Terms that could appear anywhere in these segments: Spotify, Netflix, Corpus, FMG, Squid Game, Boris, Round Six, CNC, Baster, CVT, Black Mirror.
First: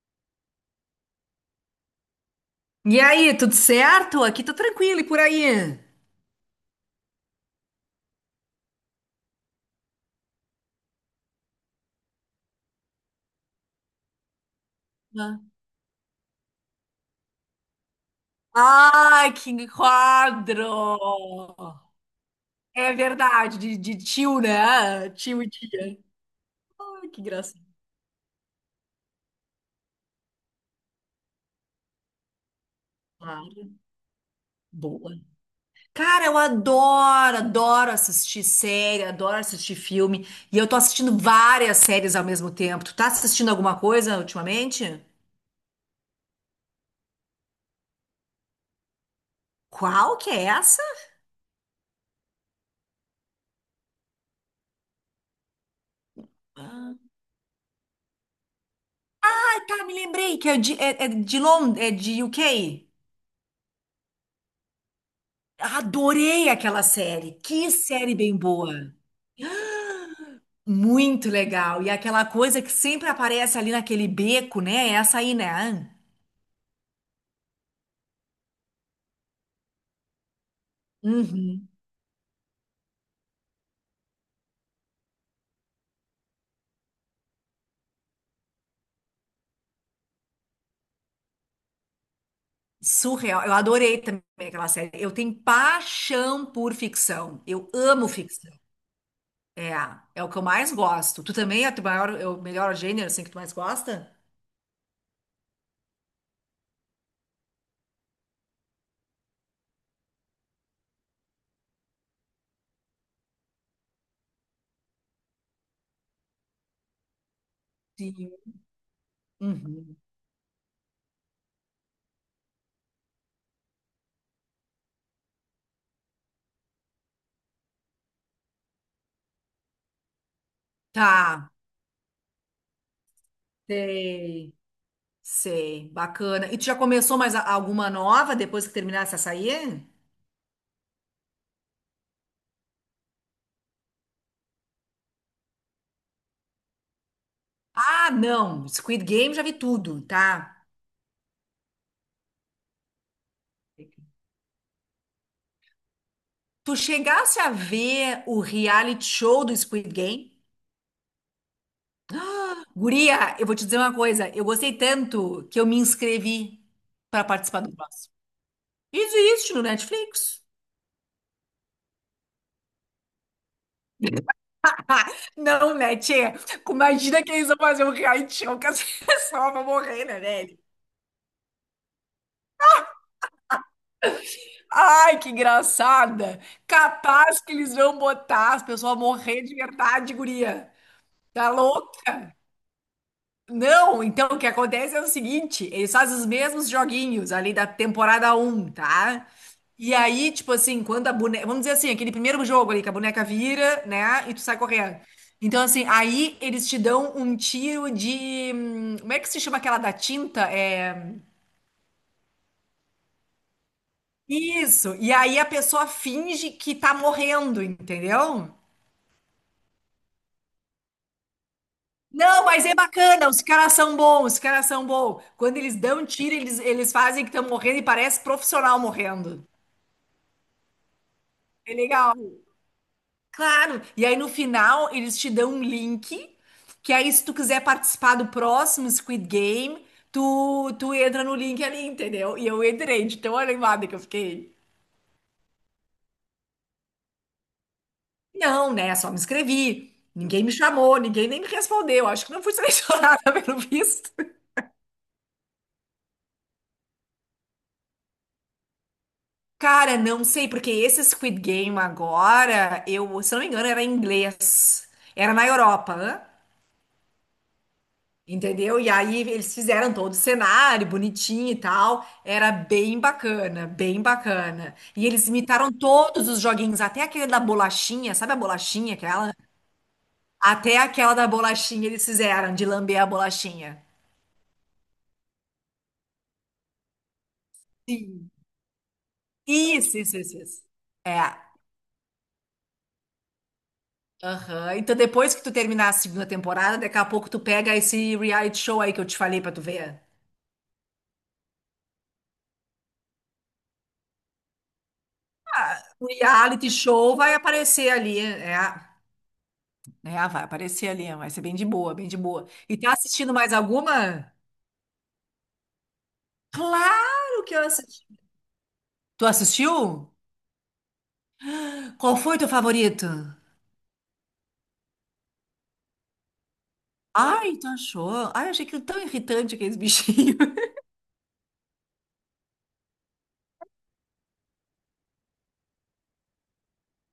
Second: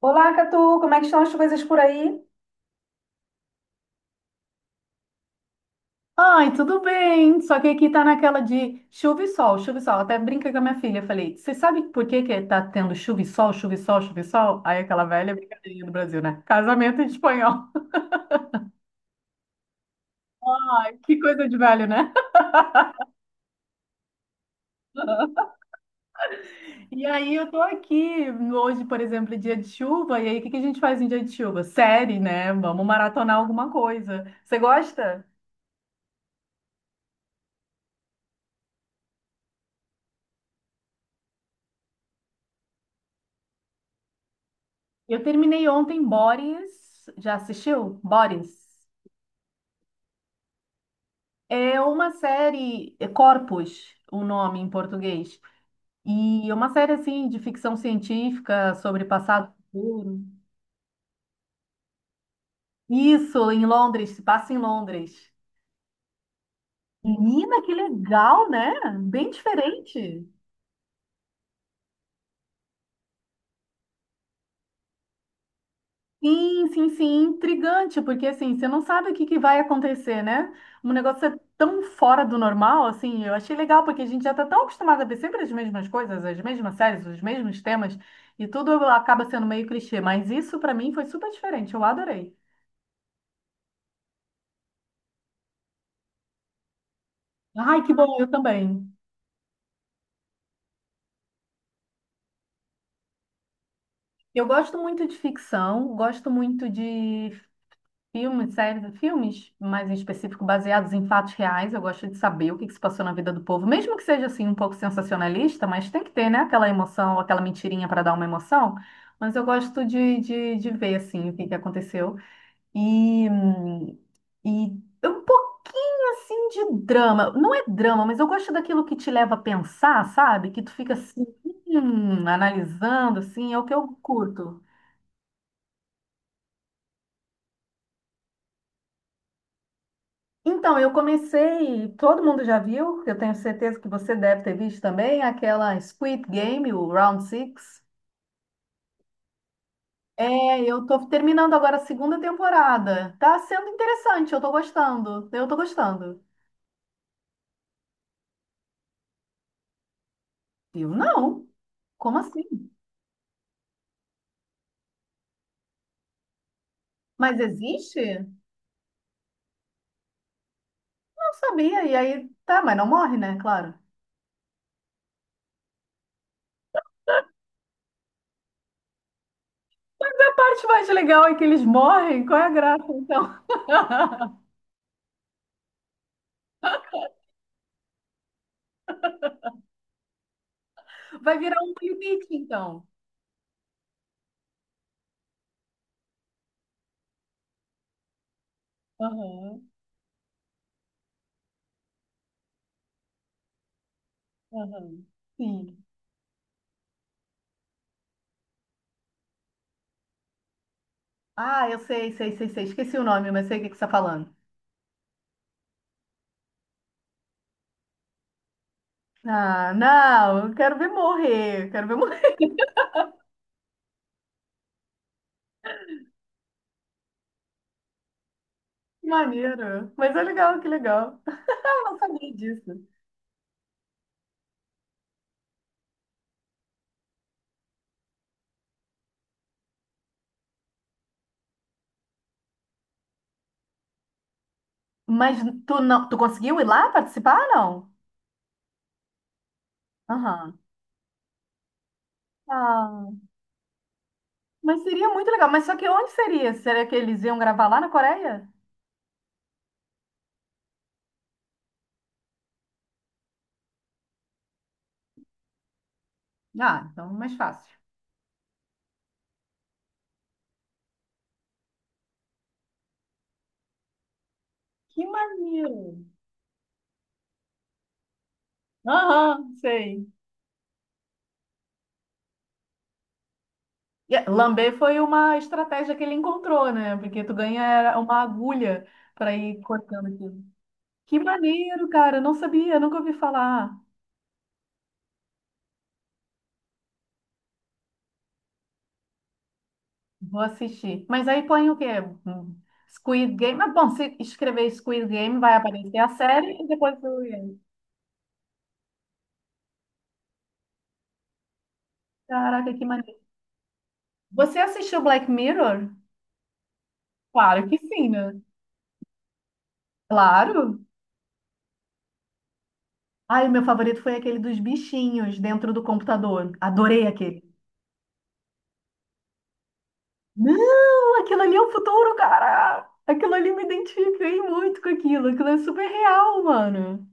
Olá, Catu, como é que estão as coisas por aí? E aí, tudo certo? Aqui tô tranquilo e por aí? Ai, tudo bem, só que aqui tá naquela de chuva e sol, chuva e sol. Até brinca com a minha filha, falei, você sabe por que que tá tendo chuva e sol, chuva e sol, chuva e sol? Aí aquela velha Ah. brincadeirinha do Brasil, né? Casamento em espanhol. Ai, que quadro! Que coisa de velho, né? É verdade, de tio, né? Tio e tia. E Ai, que aí eu tô engraçado. aqui, hoje, por exemplo, é dia de chuva, e aí o que que a gente faz em dia de chuva? Série, né? Vamos maratonar alguma Claro. coisa. Você Boa. gosta? Cara, eu adoro assistir série, adoro assistir filme. E eu tô assistindo várias séries ao mesmo tempo. Tu tá assistindo alguma coisa ultimamente? Eu terminei ontem Boris, já assistiu? Boris? Qual que é essa? É uma série, é Corpus, o nome em português. E é uma série Ah, assim de ficção científica sobre passado e tá, me futuro. lembrei que é de Londres, é de UK. Isso, em Londres, se passa em Londres. Adorei aquela série. Menina, Que que série bem legal, né? boa. Bem diferente. Muito legal. E aquela coisa que sempre aparece ali naquele beco, né? É essa aí, né? Sim, sim, sim, intrigante, porque assim, você não sabe o que que vai acontecer, né? Um negócio é Uhum. tão fora do normal, assim, eu achei legal, porque a gente já tá tão acostumado a ver sempre as mesmas coisas, as mesmas séries, os mesmos temas, e tudo acaba sendo meio clichê, mas isso pra mim foi super diferente, eu adorei. Surreal. Eu adorei também aquela série. Eu tenho paixão por ficção. Eu Ai, que amo bom, eu ficção. também. É, é o que eu mais gosto. Tu também é o teu maior, é o melhor gênero assim que tu mais gosta? Eu gosto muito de ficção, gosto muito de filmes, séries, filmes mais em específico baseados em fatos reais. Eu gosto de saber o que que se passou na vida do povo, mesmo que seja assim um pouco sensacionalista, mas tem que ter, né, aquela emoção, aquela mentirinha para dar uma Sim. emoção. Mas eu gosto Uhum. de ver assim o que que aconteceu e hum, e um pouquinho assim de drama. Não é drama, mas eu gosto daquilo que te leva a pensar, sabe? Que tu fica assim Tá. Analisando, assim, é o que eu Sei. curto. Sei. Bacana. E tu já começou mais alguma nova depois que terminasse essa aí? Então, eu comecei, todo mundo já viu, eu tenho certeza que você deve ter visto também, aquela Squid Game, o Round Six. Ah, não. Squid Game já vi tudo, É, tá? eu tô terminando agora a segunda temporada. Tá sendo interessante, eu tô gostando. Eu tô gostando. Tu chegasse a ver o reality show do Squid Game? Eu não. Como assim? Guria, eu vou te dizer uma coisa. Eu gostei tanto que eu me inscrevi para Mas participar do próximo. existe? Isso existe no Netflix. Não sabia. E aí, tá, mas não morre, né? Claro. Não, né, tchê? Imagina que eles vão fazer um reality show que as pessoas vão morrer, né, A velho? parte mais legal é que eles morrem. Qual é a graça, então? Ai, que engraçada! Capaz que eles vão botar as pessoas a morrer de verdade, guria. Vai Tá virar um limite, louca? então. Não, então o que acontece é o seguinte, eles fazem os mesmos joguinhos ali da temporada um, tá? Aham, E aí, tipo assim, quando a boneca, vamos dizer assim, aquele primeiro jogo ali que a boneca vira, né, e tu sai correndo. aham. Então Sim. assim, aí eles te dão um tiro de, como é que se chama aquela da tinta? É Ah, eu sei, sei, sei, sei. Esqueci o nome, mas sei o que que você está falando. isso. E aí a pessoa finge que tá morrendo, entendeu? Ah, não, eu quero ver morrer. Eu Quero ver morrer. Não, mas é bacana, os caras são bons, os caras são bons. Quando eles dão tiro, eles fazem que estão morrendo e parece profissional Que morrendo. maneiro. Mas é legal, que legal. É Eu não legal. sabia disso. Claro. E aí no final eles te dão um link, que aí se tu quiser participar do próximo Squid Game, tu entra no link ali, entendeu? E eu entrei de tão animada que eu fiquei. Mas tu não, tu conseguiu ir lá participar, não? Não, né? Só me inscrevi. Ninguém me Aham. chamou, ninguém nem me respondeu. Acho que não fui Ah, selecionada pelo visto. mas seria muito legal. Mas só que onde seria? Será que eles iam gravar lá na Coreia? Cara, não sei, porque esse Squid Game agora, eu, se não me engano, era em inglês. Era na Europa, hã? Ah, então mais fácil. Entendeu? E aí eles fizeram todo o cenário bonitinho e tal. Era bem bacana, bem bacana. Que E eles imitaram maneiro. todos os joguinhos, até aquele da bolachinha, sabe a bolachinha aquela? Aham, sei. Até aquela da bolachinha eles fizeram, de lamber a bolachinha. E, é, lamber foi uma estratégia que ele encontrou, né? Porque tu ganha uma Sim. agulha para ir Isso, cortando isso, isso, aqui. isso. Que É. maneiro, cara. Não sabia, nunca ouvi falar. Aham. Então depois que tu terminar a segunda temporada, daqui a pouco tu pega esse reality show aí que eu te falei pra tu ver. Vou assistir. Mas aí põe o quê? Hum, Squid Game. Mas bom, se escrever Squid Game, vai aparecer O a série e reality depois show o vai game. aparecer ali, é, né? Ah, vai aparecer ali, vai ser bem de boa, bem de boa. Caraca, E que tá maneiro. assistindo mais alguma? Você assistiu Black Mirror? Claro que eu Claro que sim, assisti. né? Tu assistiu? Claro. Qual foi teu favorito? Ai, o meu favorito foi aquele dos bichinhos dentro do computador. Adorei aquele. Ai, tu achou? Ai, eu achei aquilo tão irritante aqueles bichinhos. Não, aquilo ali é o futuro, cara. Aquilo ali me identifiquei muito com aquilo. Aquilo é super real, mano.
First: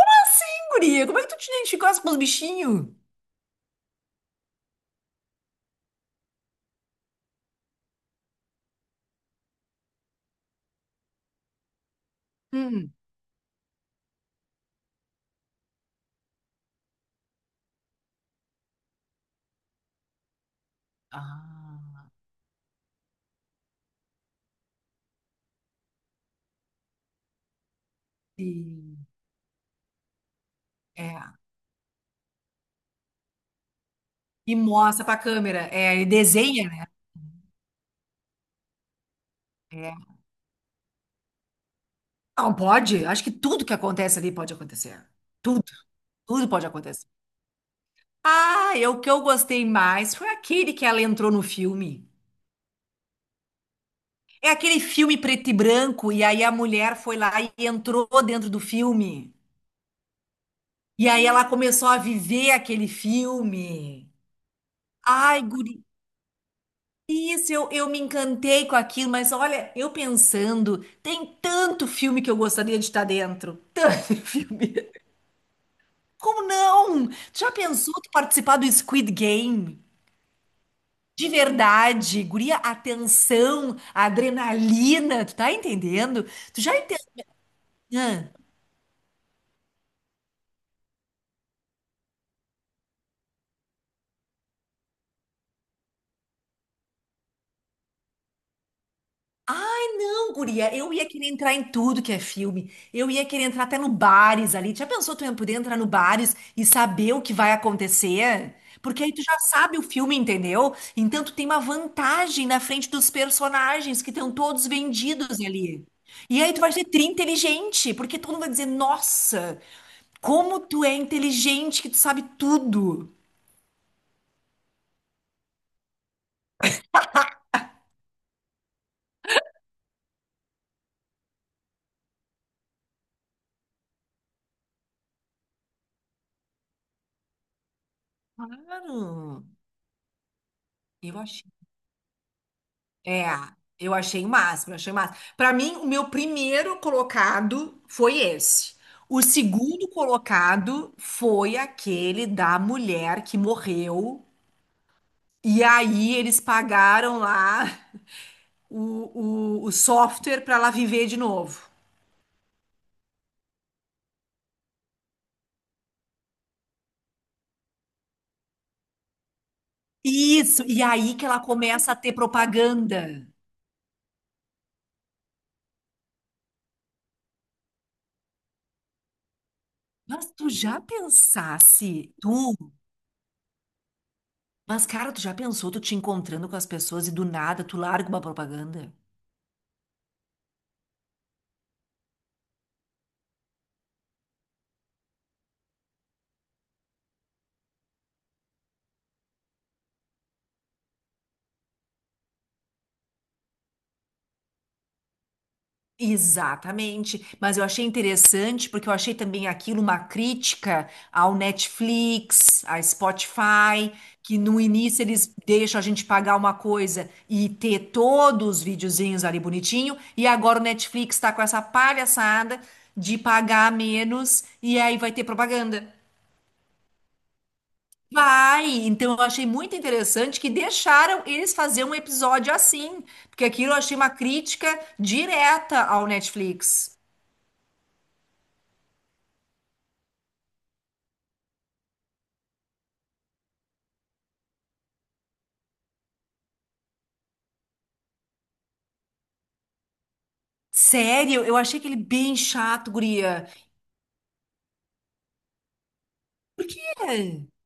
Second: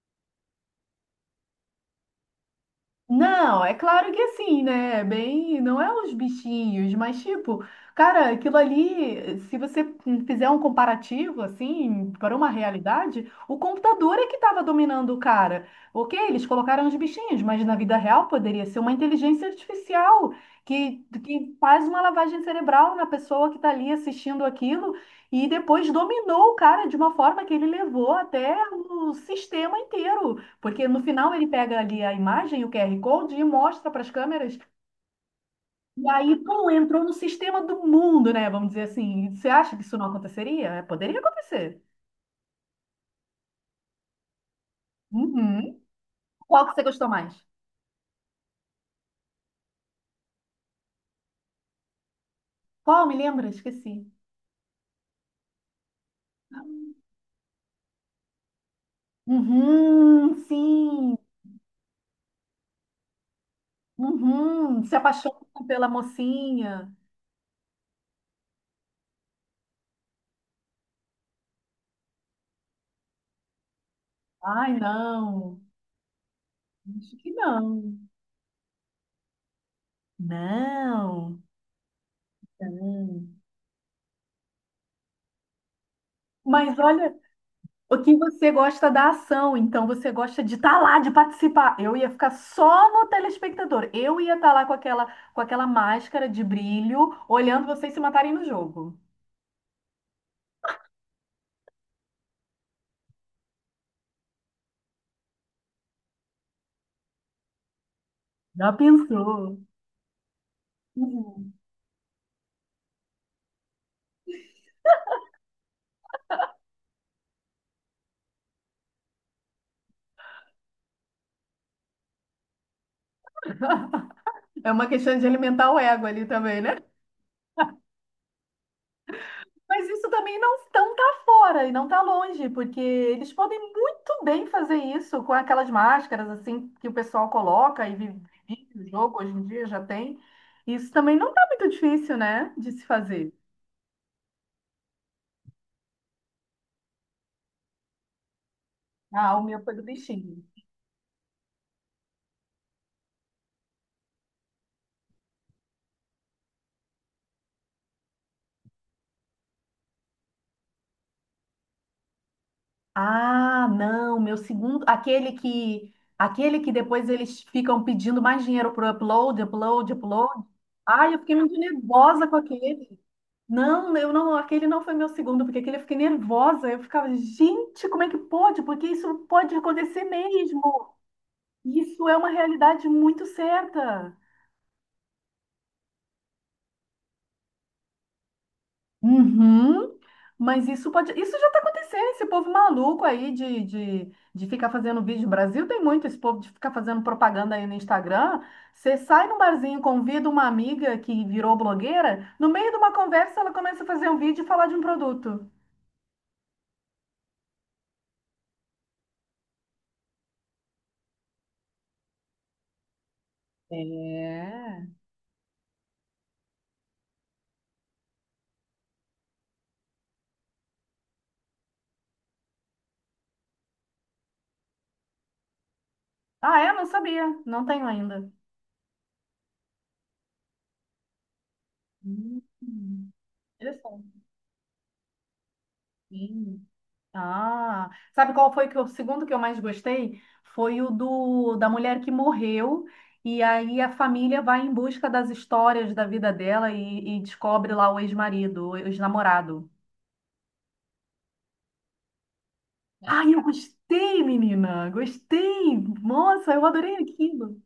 Assim, guria, como é que tu te identificasse com os bichinhos? Não, é claro que assim, né? Bem, não é os bichinhos, mas tipo, cara, aquilo ali, se você fizer um comparativo assim para uma Hum. realidade, o computador é que estava dominando o cara. Ok, eles colocaram os bichinhos, mas na vida real poderia ser uma inteligência artificial que, que faz uma Ah, lavagem cerebral na pessoa que está ali assistindo aquilo e depois dominou o cara de uma forma que ele levou até sim. o sistema inteiro. Porque no É. final ele pega ali a imagem, o QR Code, e mostra para as E câmeras. mostra pra câmera. É, e E aí, pum, desenha, né? entrou no sistema do mundo, né? Vamos dizer assim. Você acha que isso não É. aconteceria? É, poderia acontecer. Não, pode. Acho que tudo que acontece ali pode acontecer. Tudo. Uhum. Tudo pode Qual que você gostou acontecer. mais? Ah, o que eu gostei mais foi aquele que ela entrou no filme. Qual? Me lembra? Esqueci. É aquele filme preto e branco, e aí a mulher foi lá e entrou dentro do filme. Uhum, E sim. aí ela começou a viver aquele filme. Uhum. Se apaixona Ai, guri, pela mocinha. isso, eu me encantei com aquilo, mas olha, eu pensando, tem tanto filme que eu gostaria de estar dentro. Tanto filme. Ai, não. Como não? Acho que Tu já pensou não. tu participar do Squid Game? De Não. verdade, guria, a Não. tensão, a adrenalina, tu tá entendendo? Tu já Mas olha, o que entendeu? você gosta da ação, então você gosta de estar lá, de participar. Eu ia ficar só no telespectador. Eu ia estar lá com aquela máscara de brilho, olhando vocês se matarem no jogo. Não, guria, eu ia querer entrar em tudo que é filme. Eu ia querer entrar até no bares ali. Já pensou tu ia poder entrar no bares e saber o que vai acontecer? Já Porque aí tu já pensou? sabe o filme, entendeu? Então tu tem Uhum. uma vantagem na frente dos personagens que estão todos vendidos ali. E aí tu vai ser tri inteligente, porque todo mundo vai dizer, nossa, como tu é inteligente, que tu sabe tudo. É uma questão de alimentar o ego ali também, né? Mas isso também não, não tá fora e não tá longe, porque eles podem muito bem fazer isso com aquelas máscaras assim que o pessoal coloca e vive vive o jogo hoje em Claro. dia já tem. Isso também Eu não tá achei. muito difícil, né, de se É, fazer. eu achei o máximo, eu achei o máximo. Para mim, o meu primeiro colocado foi esse. O Ah, o meu foi do segundo bichinho. colocado foi aquele da mulher que morreu. E aí eles pagaram lá o software para ela viver de novo. Ah, não, meu segundo, aquele que depois eles ficam pedindo mais dinheiro pro upload, upload, upload. Isso, e Ai, aí eu que fiquei ela muito começa a ter nervosa com aquele. propaganda. Não, eu não, aquele não foi meu segundo, porque aquele eu fiquei nervosa. Eu ficava, gente, como é que pode? Porque isso pode acontecer Mas tu mesmo. já Isso pensasse, é uma tu? realidade muito certa. Mas, cara, tu já pensou tu te encontrando com as pessoas e do nada tu larga uma propaganda? Uhum. Mas isso pode, isso já está acontecendo, esse povo maluco aí de ficar fazendo vídeo. O Brasil tem muito esse povo de ficar fazendo propaganda aí no Instagram. Você sai num barzinho, convida uma amiga que virou blogueira, no meio de uma conversa ela começa a fazer um vídeo e falar de um produto. Exatamente. Mas eu achei interessante porque eu achei também aquilo uma crítica ao Netflix, à Spotify, que no É. início eles deixam a gente pagar uma coisa e ter todos os videozinhos ali bonitinho, e agora o Netflix está com essa palhaçada de pagar menos e aí vai ter propaganda. Ah, é? Não sabia. Não tenho ainda. Vai! Então eu achei muito interessante que deixaram eles fazer um Hum, episódio assim, porque aquilo eu achei uma Interessante. crítica direta ao Netflix. Ah, sabe qual foi que o segundo que eu mais gostei? Foi o do da mulher que morreu e aí a família vai em busca das histórias da vida dela e descobre lá o ex-marido, o ex-namorado. Sério, eu achei aquele bem chato, Ai, eu guria. gostei, menina, gostei. Nossa, eu Por adorei quê? aquilo.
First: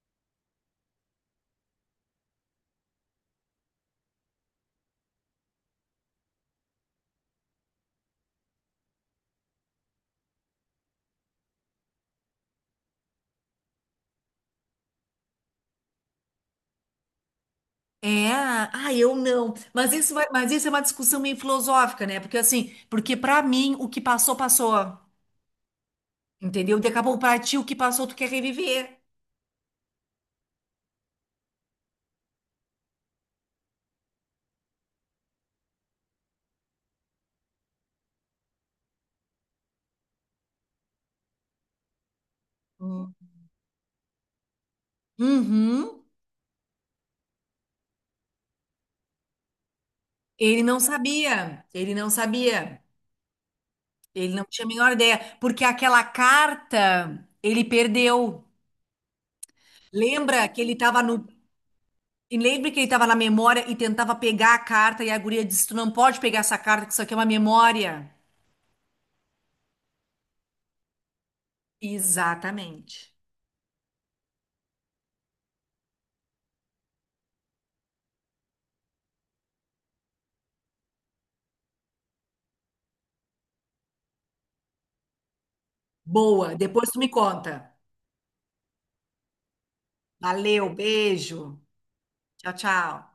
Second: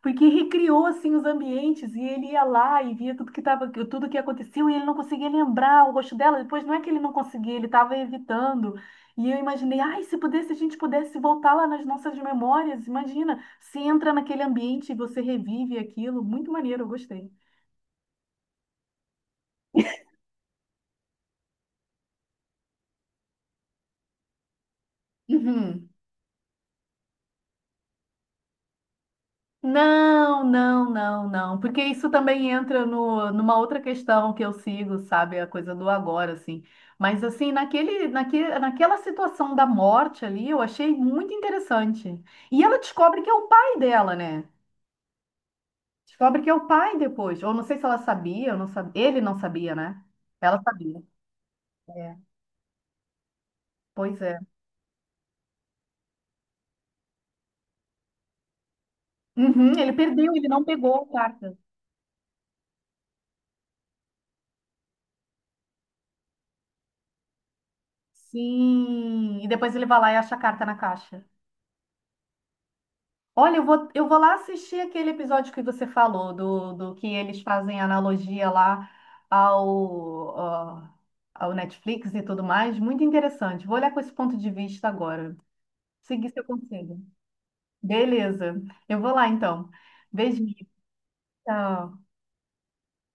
Porque recriou assim os ambientes e ele ia lá e via tudo que tava, tudo que aconteceu e ele não conseguia lembrar o rosto dela. Depois não é que ele não conseguia, ele estava evitando. E eu imaginei, ai, se pudesse, a gente pudesse voltar lá nas nossas memórias, imagina, se entra naquele ambiente e você revive aquilo, muito maneiro, eu gostei. É, ah, eu não. Mas isso vai, mas isso é uma discussão meio filosófica, né? Porque assim, porque pra mim o que passou, passou. Uhum. Entendeu? Daqui a pouco pra ti o que passou, tu quer reviver. Não, não, não, não, porque isso também entra no, numa outra questão que eu sigo, sabe, a coisa do agora, assim. Mas assim, naquela situação da morte ali, eu achei muito interessante. E ela Hum. descobre que é o pai dela, né? Uhum. Descobre que é o pai depois. Ou não sei se ela sabia, ou não sabia. Ele não sabia, né? Ela Ele não sabia. sabia. Ele não É, sabia. pois Ele é. não tinha a menor ideia, porque aquela carta ele perdeu. Uhum, ele perdeu, ele Lembra que não ele pegou estava a no. carta. e Lembra que ele estava na memória e tentava pegar a carta e a guria disse: Tu não pode pegar essa carta, que isso aqui é uma memória. Sim. E depois ele vai lá e acha a carta na caixa. Exatamente. Olha, eu vou lá assistir aquele episódio que você falou, do que eles fazem analogia lá ao, ah, ao Netflix e tudo mais. Muito interessante. Vou olhar com esse ponto de vista agora. Seguir seu Boa, depois tu conselho. me conta. Beleza. Eu vou lá então. Beijinho. Valeu, beijo. Tchau. Tchau, tchau.